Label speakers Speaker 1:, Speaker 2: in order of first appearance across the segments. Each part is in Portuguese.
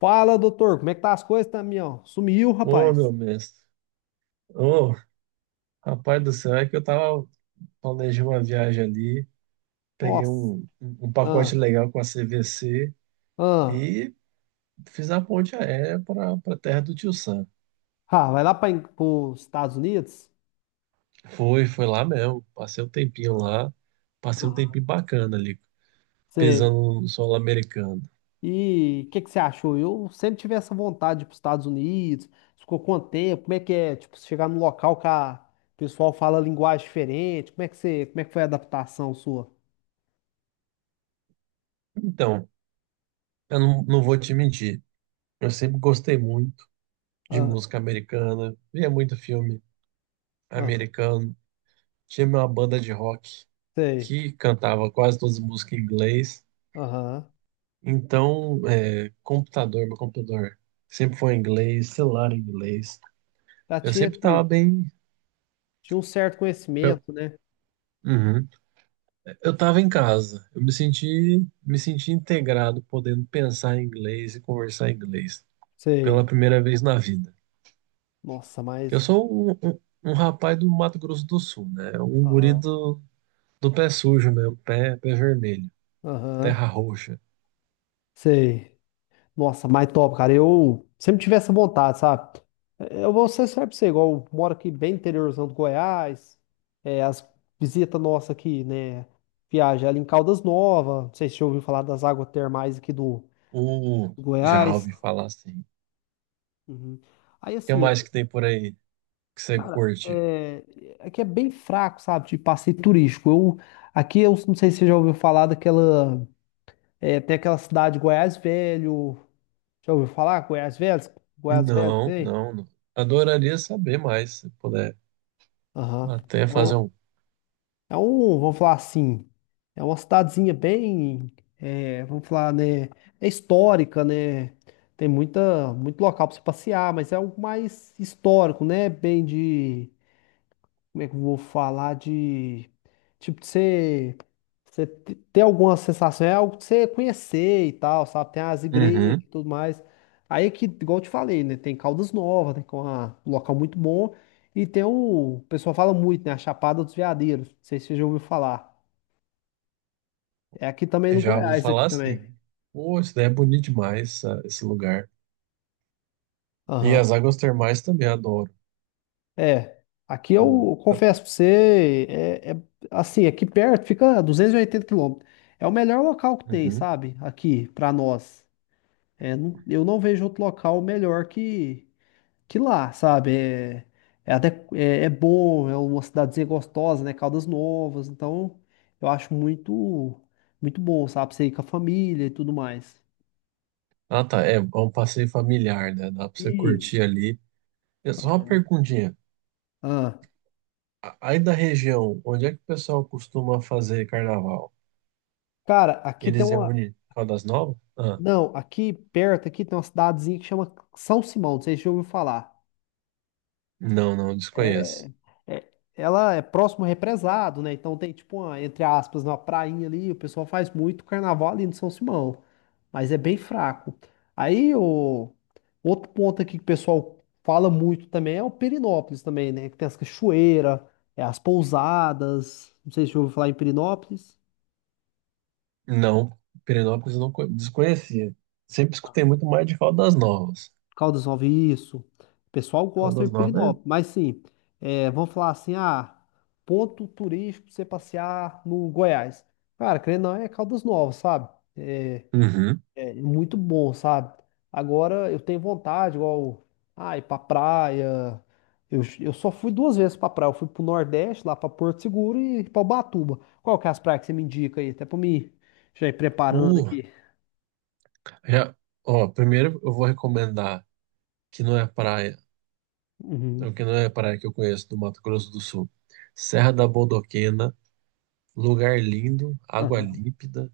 Speaker 1: Fala, doutor, como é que tá as coisas, Tamião? Sumiu,
Speaker 2: Ô, meu
Speaker 1: rapaz.
Speaker 2: mestre. Ô, rapaz do céu, é que eu tava planejei uma viagem ali, peguei
Speaker 1: Nossa.
Speaker 2: um
Speaker 1: Ah,
Speaker 2: pacote legal com a CVC
Speaker 1: ah.
Speaker 2: e fiz a ponte aérea para terra do Tio Sam.
Speaker 1: Ah, vai lá para os Estados Unidos?
Speaker 2: Foi, foi lá mesmo. Passei um tempinho lá, passei um
Speaker 1: Ah,
Speaker 2: tempinho bacana ali,
Speaker 1: sei.
Speaker 2: pisando no solo americano.
Speaker 1: E o que que você achou? Eu sempre tive essa vontade de ir para os Estados Unidos. Ficou quanto tempo? Como é que é? Tipo, você chegar num local que o pessoal fala linguagem diferente. Como é que como é que foi a adaptação sua?
Speaker 2: Então, eu não vou te mentir, eu sempre gostei muito de
Speaker 1: Ah,
Speaker 2: música americana, via muito filme
Speaker 1: ah,
Speaker 2: americano. Tinha uma banda de rock
Speaker 1: sei.
Speaker 2: que cantava quase todas as músicas em inglês.
Speaker 1: Aham.
Speaker 2: Então, é, computador, meu computador sempre foi em inglês, celular em inglês.
Speaker 1: Já
Speaker 2: Eu
Speaker 1: tinha,
Speaker 2: sempre tava bem.
Speaker 1: tinha um certo
Speaker 2: Eu,
Speaker 1: conhecimento, né?
Speaker 2: uhum. Eu tava em casa. Eu me senti integrado, podendo pensar em inglês e conversar em inglês pela
Speaker 1: Sei.
Speaker 2: primeira vez na vida.
Speaker 1: Nossa,
Speaker 2: Eu
Speaker 1: mas.
Speaker 2: sou um rapaz do Mato Grosso do Sul, né? Um guri
Speaker 1: Aham.
Speaker 2: do pé sujo mesmo, pé vermelho,
Speaker 1: Aham.
Speaker 2: terra roxa.
Speaker 1: Sei. Nossa, mais top, cara. Eu sempre tive essa vontade, sabe? Eu vou ser sério pra você, igual eu moro aqui bem interiorzão do Goiás. As visitas nossas aqui, né? Viagem ali em Caldas Novas. Não sei se você já ouviu falar das águas termais aqui
Speaker 2: Uh,
Speaker 1: do
Speaker 2: Já
Speaker 1: Goiás.
Speaker 2: ouvi falar assim.
Speaker 1: Uhum. Aí
Speaker 2: O que
Speaker 1: assim,
Speaker 2: mais que tem por aí que você
Speaker 1: cara,
Speaker 2: curte?
Speaker 1: aqui é bem fraco, sabe? De passeio turístico. Aqui eu não sei se você já ouviu falar daquela. Tem aquela cidade Goiás Velho. Já ouviu falar? Goiás Velho? Goiás Velho
Speaker 2: Não,
Speaker 1: tem?
Speaker 2: não, não. Adoraria saber mais, se puder.
Speaker 1: Aham.
Speaker 2: Até
Speaker 1: É
Speaker 2: fazer
Speaker 1: uma,
Speaker 2: um.
Speaker 1: vamos falar assim, é uma cidadezinha bem, vamos falar, né, é histórica, né? Tem muito local para você passear, mas é algo mais histórico, né? Bem de, como é que eu vou falar de tipo de ter alguma sensação, é algo que você conhecer e tal, sabe? Tem as igrejas
Speaker 2: Uhum.
Speaker 1: e tudo mais. Aí que, igual eu te falei, né? Tem Caldas Novas, né? Que é um local muito bom. E tem o pessoal fala muito, né? A Chapada dos Veadeiros. Não sei se você já ouviu falar. É aqui também no
Speaker 2: Já ouvi
Speaker 1: Goiás, aqui
Speaker 2: falar
Speaker 1: também.
Speaker 2: assim. Pô, isso daí é bonito demais, esse lugar. E
Speaker 1: Aham.
Speaker 2: as águas termais também adoro.
Speaker 1: É. Aqui
Speaker 2: O...
Speaker 1: eu confesso
Speaker 2: a-
Speaker 1: pra você, assim, aqui perto fica 280 km. É o melhor local que tem,
Speaker 2: Uhum.
Speaker 1: sabe? Aqui, pra nós. Eu não vejo outro local melhor que lá, sabe? É até é bom, é uma cidadezinha gostosa, né? Caldas Novas, então eu acho muito bom, sabe? Você ir com a família e tudo mais.
Speaker 2: Ah, tá. É, é um passeio familiar, né? Dá pra você
Speaker 1: Isso.
Speaker 2: curtir ali. É só uma perguntinha.
Speaker 1: Ah,
Speaker 2: Aí da região, onde é que o pessoal costuma fazer carnaval?
Speaker 1: cara,
Speaker 2: Eles reúnem Caldas Novas? Ah,
Speaker 1: não, aqui perto aqui tem uma cidadezinha que chama São Simão, não sei se você já ouviu falar.
Speaker 2: não, não, desconheço.
Speaker 1: É, é- ela é próximo ao represado, né? Então tem tipo uma, entre aspas, uma prainha ali, o pessoal faz muito carnaval ali no São Simão, mas é bem fraco. Aí o outro ponto aqui que o pessoal fala muito também é o Perinópolis também, né? Que tem as cachoeiras, as pousadas, não sei se você já ouviu falar em Perinópolis.
Speaker 2: Não, Pirenópolis eu não desconhecia. Sempre escutei muito mais de Caldas Novas.
Speaker 1: Caldas Novas, isso. O pessoal gosta
Speaker 2: Caldas
Speaker 1: de
Speaker 2: Novas
Speaker 1: Pirinópolis, mas sim, vamos falar assim, ah, ponto turístico pra você passear no Goiás. Cara, querendo ou não, é Caldas Novas, sabe? É,
Speaker 2: é. Uhum.
Speaker 1: é muito bom, sabe? Agora eu tenho vontade, igual, ah, ir pra praia. Eu só fui duas vezes pra praia. Eu fui pro Nordeste, lá pra Porto Seguro e pra Ubatuba. Qual que é as praias que você me indica aí? Até pra mim já ir preparando
Speaker 2: Uh,
Speaker 1: aqui.
Speaker 2: Já, ó, primeiro eu vou recomendar que não é praia,
Speaker 1: Uhum.
Speaker 2: que não é praia que eu conheço do Mato Grosso do Sul. Serra da Bodoquena, lugar lindo, água
Speaker 1: Aham.
Speaker 2: límpida,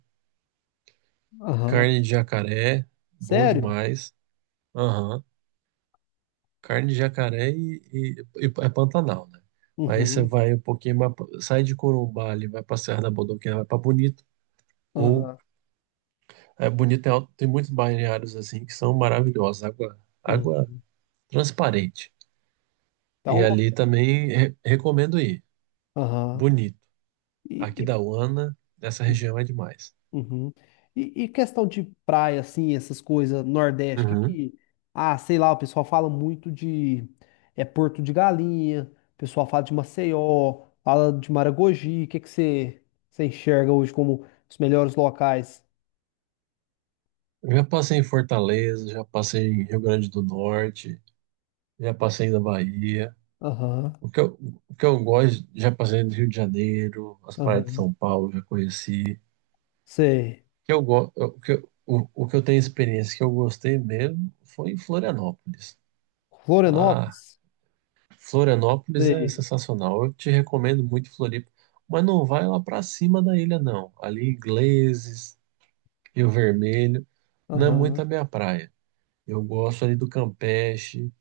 Speaker 1: Aham.
Speaker 2: carne de jacaré, bom
Speaker 1: Sério?
Speaker 2: demais. Aham. Carne de jacaré e é Pantanal, né? Aí você
Speaker 1: Uhum.
Speaker 2: vai um pouquinho, mais sai de Corumbá ali, vai pra Serra da Bodoquena, vai pra Bonito. Ou
Speaker 1: Aham.
Speaker 2: é, Bonito tem, tem muitos balneários assim que são maravilhosos, água
Speaker 1: Uhum.
Speaker 2: transparente.
Speaker 1: Então,
Speaker 2: E
Speaker 1: lo-
Speaker 2: ali também recomendo ir.
Speaker 1: aham.
Speaker 2: Bonito.
Speaker 1: E,
Speaker 2: Aqui
Speaker 1: e,
Speaker 2: da Uana, essa
Speaker 1: uhum.
Speaker 2: região é demais.
Speaker 1: Uhum. Questão de praia, assim, essas coisas, Nordeste,
Speaker 2: Uhum.
Speaker 1: ah, sei lá, o pessoal fala muito de é Porto de Galinha, o pessoal fala de Maceió, fala de Maragogi, o que que você enxerga hoje como os melhores locais?
Speaker 2: Eu já passei em Fortaleza, já passei em Rio Grande do Norte, já passei na Bahia.
Speaker 1: Aham,
Speaker 2: O que eu, o que eu gosto, já passei do Rio de Janeiro, as praias de
Speaker 1: aham.
Speaker 2: São Paulo, já conheci.
Speaker 1: Sei.
Speaker 2: O Que eu, go- o que eu tenho experiência que eu gostei mesmo foi em Florianópolis. Ah,
Speaker 1: Florianópolis?
Speaker 2: Florianópolis é
Speaker 1: Sei.
Speaker 2: sensacional. Eu te recomendo muito Floripa, mas não vai lá para cima da ilha, não. Ali, Ingleses, Rio Vermelho, não é muito
Speaker 1: Aham.
Speaker 2: a minha praia. Eu gosto ali do Campeche,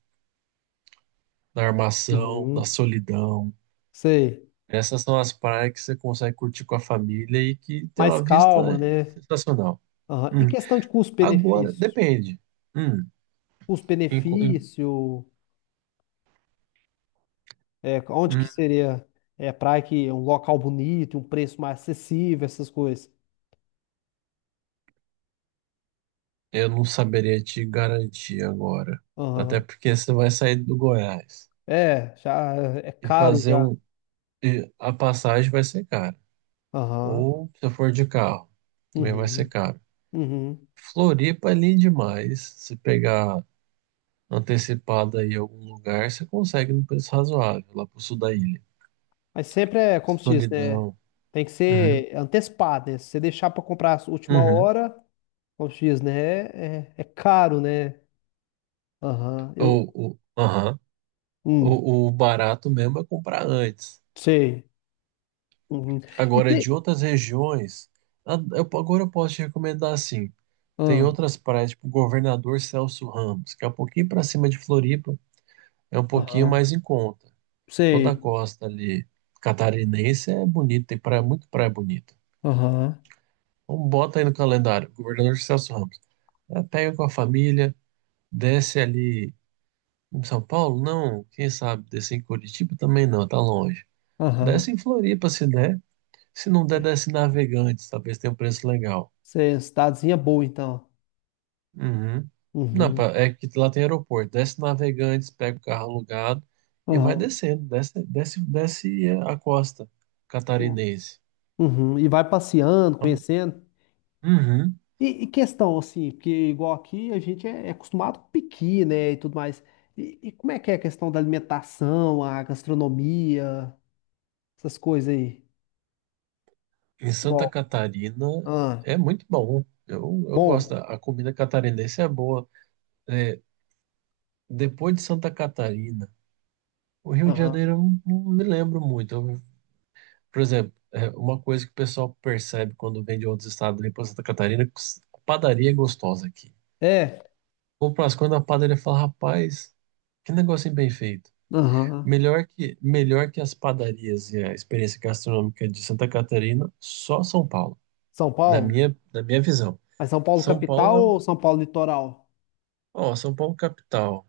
Speaker 2: da Armação, da
Speaker 1: Uhum.
Speaker 2: Solidão.
Speaker 1: Sei.
Speaker 2: Essas são as praias que você consegue curtir com a família e que tem
Speaker 1: Mais
Speaker 2: uma vista
Speaker 1: calma, né?
Speaker 2: sensacional.
Speaker 1: Aham. E
Speaker 2: Hum.
Speaker 1: questão de
Speaker 2: Agora,
Speaker 1: custo-benefício?
Speaker 2: depende. Hum. Em co- em-
Speaker 1: Custo-benefício, onde que
Speaker 2: hum,
Speaker 1: seria praia que é um local bonito, um preço mais acessível, essas coisas.
Speaker 2: Eu não saberia te garantir agora. Até
Speaker 1: Aham.
Speaker 2: porque você vai sair do Goiás
Speaker 1: É, já é
Speaker 2: e
Speaker 1: caro
Speaker 2: fazer
Speaker 1: já.
Speaker 2: um. E a passagem vai ser cara.
Speaker 1: Aham.
Speaker 2: Ou se for de carro, também vai ser
Speaker 1: Uhum.
Speaker 2: caro.
Speaker 1: Uhum.
Speaker 2: Floripa é lindo demais. Se pegar antecipado aí algum lugar, você consegue num preço razoável, lá pro sul da ilha.
Speaker 1: Mas sempre é, como se diz, né?
Speaker 2: Solidão.
Speaker 1: Tem que
Speaker 2: Uhum.
Speaker 1: ser antecipado, né? Se você deixar para comprar a última
Speaker 2: Uhum.
Speaker 1: hora, como se diz, né? É, é caro, né? Aham. Eu.
Speaker 2: Aham.
Speaker 1: Hum,
Speaker 2: O barato mesmo é comprar antes.
Speaker 1: sei. Uhum. E
Speaker 2: Agora,
Speaker 1: tem.
Speaker 2: de outras regiões, agora eu posso te recomendar assim. Tem
Speaker 1: Ah,
Speaker 2: outras praias, tipo Governador Celso Ramos, que é um pouquinho para cima de Floripa, é um pouquinho
Speaker 1: aham.
Speaker 2: mais em conta. Toda a
Speaker 1: Sei.
Speaker 2: costa ali catarinense é bonita, tem praia, muito praia bonita.
Speaker 1: Aham.
Speaker 2: Então bota aí no calendário, Governador Celso Ramos. É, pega com a família, desce ali em São Paulo? Não, quem sabe, descer em Curitiba também não, tá longe. Desce
Speaker 1: Aham.
Speaker 2: em Floripa se der. Se não der, desce em Navegantes. Talvez tenha um preço legal.
Speaker 1: Você, cidadezinha boa, então.
Speaker 2: Uhum. Não,
Speaker 1: Uhum.
Speaker 2: é que lá tem aeroporto. Desce em Navegantes, pega o carro alugado e vai
Speaker 1: Aham.
Speaker 2: descendo. Desce, desce, desce a costa catarinense.
Speaker 1: Uhum. E vai passeando,
Speaker 2: Então,
Speaker 1: conhecendo.
Speaker 2: uhum.
Speaker 1: Questão, assim, porque igual aqui a gente é acostumado com piqui, né, e tudo mais. Como é que é a questão da alimentação, a gastronomia, essas coisas aí?
Speaker 2: Em Santa
Speaker 1: Igual.
Speaker 2: Catarina
Speaker 1: Ah,
Speaker 2: é muito bom. Eu gosto.
Speaker 1: bom.
Speaker 2: A comida catarinense é boa. É, depois de Santa Catarina, o Rio de
Speaker 1: Aham.
Speaker 2: Janeiro eu não me lembro muito. Eu Por exemplo, é, uma coisa que o pessoal percebe quando vem de outros estados ali para Santa Catarina, que a padaria é gostosa aqui.
Speaker 1: É.
Speaker 2: Ou para as quando a padaria fala, rapaz, que negocinho bem feito.
Speaker 1: Aham.
Speaker 2: Melhor que as padarias e a experiência gastronômica de Santa Catarina, só São Paulo,
Speaker 1: São
Speaker 2: na
Speaker 1: Paulo?
Speaker 2: minha, na minha visão.
Speaker 1: Mas São Paulo
Speaker 2: São
Speaker 1: capital
Speaker 2: Paulo,
Speaker 1: ou São Paulo litoral?
Speaker 2: ó, São Paulo é capital,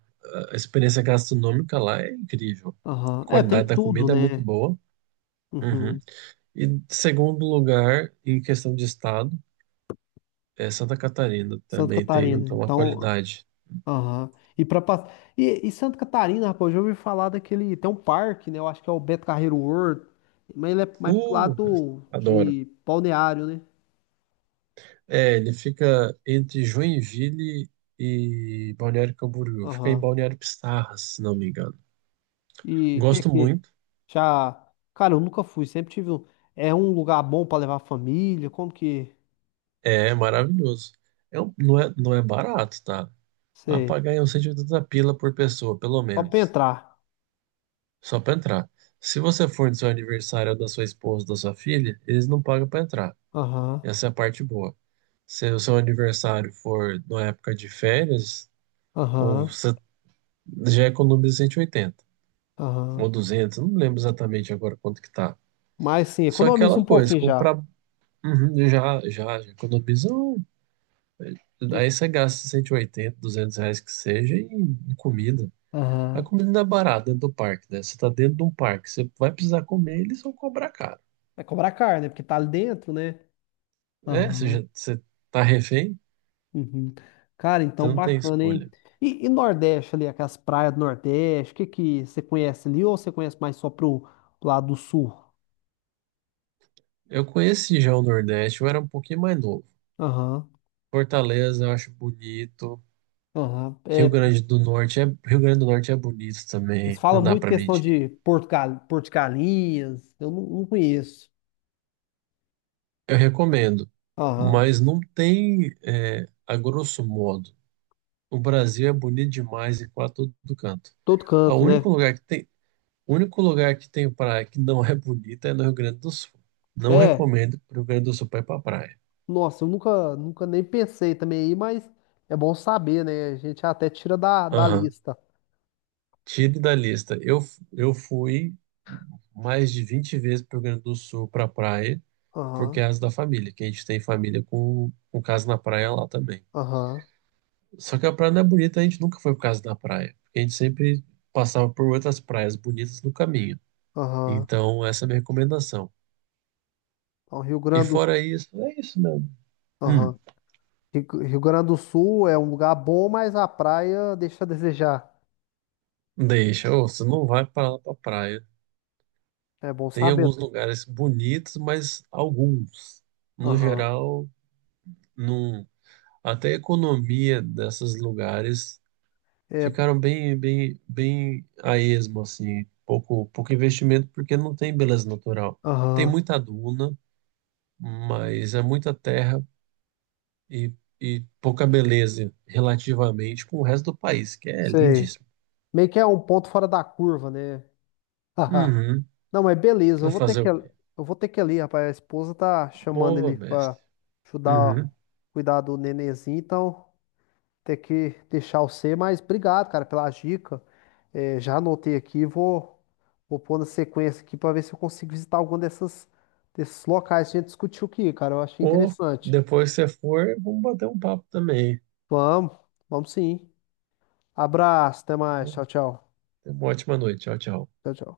Speaker 2: a experiência gastronômica lá é incrível.
Speaker 1: Aham.
Speaker 2: A
Speaker 1: É, tem
Speaker 2: qualidade da
Speaker 1: tudo,
Speaker 2: comida é muito
Speaker 1: né?
Speaker 2: boa. Uhum.
Speaker 1: Uhum.
Speaker 2: E segundo lugar, em questão de estado, é, Santa Catarina
Speaker 1: Santa
Speaker 2: também tem
Speaker 1: Catarina.
Speaker 2: então, uma
Speaker 1: Então,
Speaker 2: qualidade.
Speaker 1: aham. E para passar. Santa Catarina, rapaz, eu já ouvi falar daquele. Tem um parque, né? Eu acho que é o Beto Carreiro World. Mas ele é mais pro
Speaker 2: Uh,
Speaker 1: lado
Speaker 2: Adoro.
Speaker 1: de Balneário, né?
Speaker 2: É, ele fica entre Joinville e Balneário Camboriú. Fica em
Speaker 1: Aham.
Speaker 2: Balneário Pissarras, se não me engano.
Speaker 1: E
Speaker 2: Gosto
Speaker 1: que
Speaker 2: muito.
Speaker 1: já, cara, eu nunca fui, sempre tive um, é um lugar bom pra levar a família, como que,
Speaker 2: É maravilhoso. Não é barato, tá? Vai
Speaker 1: sei,
Speaker 2: pagar aí uns 180 pila por pessoa, pelo
Speaker 1: só pra
Speaker 2: menos.
Speaker 1: entrar.
Speaker 2: Só pra entrar. Se você for no seu aniversário ou da sua esposa, da sua filha, eles não pagam pra entrar.
Speaker 1: Aham,
Speaker 2: Essa é a parte boa. Se o seu aniversário for na época de férias, ou
Speaker 1: aham,
Speaker 2: você já economiza 180
Speaker 1: aham.
Speaker 2: ou 200, não lembro exatamente agora quanto que tá.
Speaker 1: Mas sim,
Speaker 2: Só
Speaker 1: economiza
Speaker 2: aquela
Speaker 1: um
Speaker 2: coisa,
Speaker 1: pouquinho já.
Speaker 2: comprar uhum, já, já, já economiza. Aí você gasta 180, R$ 200 que seja em, em comida. A
Speaker 1: Aham.
Speaker 2: comida não é barata dentro do parque, né? Você tá dentro de um parque, você vai precisar comer, eles vão cobrar caro.
Speaker 1: Vai cobrar caro, né? Porque tá ali dentro, né?
Speaker 2: É,
Speaker 1: Aham.
Speaker 2: você tá refém,
Speaker 1: Uhum. Cara,
Speaker 2: você
Speaker 1: então
Speaker 2: não tem
Speaker 1: bacana, hein?
Speaker 2: escolha.
Speaker 1: Nordeste ali, aquelas praias do Nordeste, o que que você conhece ali ou você conhece mais só pro pro lado do Sul?
Speaker 2: Eu conheci já o Nordeste, eu era um pouquinho mais novo.
Speaker 1: Aham,
Speaker 2: Fortaleza eu acho bonito,
Speaker 1: aham.
Speaker 2: Rio
Speaker 1: É,
Speaker 2: Grande do Norte é, Rio Grande do Norte é bonito
Speaker 1: eles
Speaker 2: também, não
Speaker 1: falam
Speaker 2: dá
Speaker 1: muito
Speaker 2: para
Speaker 1: questão
Speaker 2: mentir.
Speaker 1: de Porto Galinhas, eu não, não conheço.
Speaker 2: Eu recomendo,
Speaker 1: Aham,
Speaker 2: mas não tem, é, a grosso modo. O Brasil é bonito demais e quase todo canto.
Speaker 1: todo
Speaker 2: O
Speaker 1: canto,
Speaker 2: único
Speaker 1: né?
Speaker 2: lugar que tem, o único lugar que tem praia que não é bonita é no Rio Grande do Sul. Não
Speaker 1: É,
Speaker 2: recomendo pro Rio Grande do Sul para ir para praia.
Speaker 1: nossa, eu nunca nem pensei também aí, mas é bom saber, né? A gente até tira da
Speaker 2: Aham.
Speaker 1: lista.
Speaker 2: Tire da lista. Eu fui mais de 20 vezes para o Rio Grande do Sul para praia por
Speaker 1: Aham,
Speaker 2: causa da família, que a gente tem família com casa na praia lá também.
Speaker 1: aham,
Speaker 2: Só que a praia não é bonita, a gente nunca foi por causa da praia, porque a gente sempre passava por outras praias bonitas no caminho.
Speaker 1: aham.
Speaker 2: Então, essa é a minha recomendação.
Speaker 1: Então, Rio
Speaker 2: E
Speaker 1: Grande do
Speaker 2: fora isso, é isso mesmo. Hum,
Speaker 1: Sul. Rio Grande do Sul é um lugar bom, mas a praia deixa a desejar.
Speaker 2: Deixa, ô, você não vai para lá pra praia.
Speaker 1: É bom
Speaker 2: Tem
Speaker 1: saber.
Speaker 2: alguns lugares bonitos, mas alguns. No
Speaker 1: Aham.
Speaker 2: geral, não. Até a economia desses lugares
Speaker 1: É,
Speaker 2: ficaram bem, bem, bem a esmo, assim, pouco, pouco investimento porque não tem beleza natural. Tem
Speaker 1: aham.
Speaker 2: muita duna, mas é muita terra e, e pouca beleza relativamente com o resto do país, que é
Speaker 1: Sei.
Speaker 2: lindíssimo.
Speaker 1: Meio que é um ponto fora da curva, né? Haha.
Speaker 2: Uhum.
Speaker 1: Não, mas beleza,
Speaker 2: Vai
Speaker 1: eu vou ter
Speaker 2: fazer
Speaker 1: que,
Speaker 2: o
Speaker 1: eu
Speaker 2: quê?
Speaker 1: vou ter que ir ali, rapaz. A esposa tá chamando
Speaker 2: Boa,
Speaker 1: ele pra
Speaker 2: mestre.
Speaker 1: ajudar, ó,
Speaker 2: Uhum.
Speaker 1: cuidar do nenenzinho, então. Ter que deixar o C, mas obrigado, cara, pela dica. É, já anotei aqui, e vou pôr na sequência aqui para ver se eu consigo visitar algum dessas, desses locais que a gente discutiu aqui, cara. Eu achei
Speaker 2: Ou
Speaker 1: interessante.
Speaker 2: depois que você for, vamos bater um papo também.
Speaker 1: Vamos, vamos sim. Abraço, até mais. Tchau, tchau.
Speaker 2: Tenha uma ótima noite. Tchau, tchau.
Speaker 1: Tchau, tchau.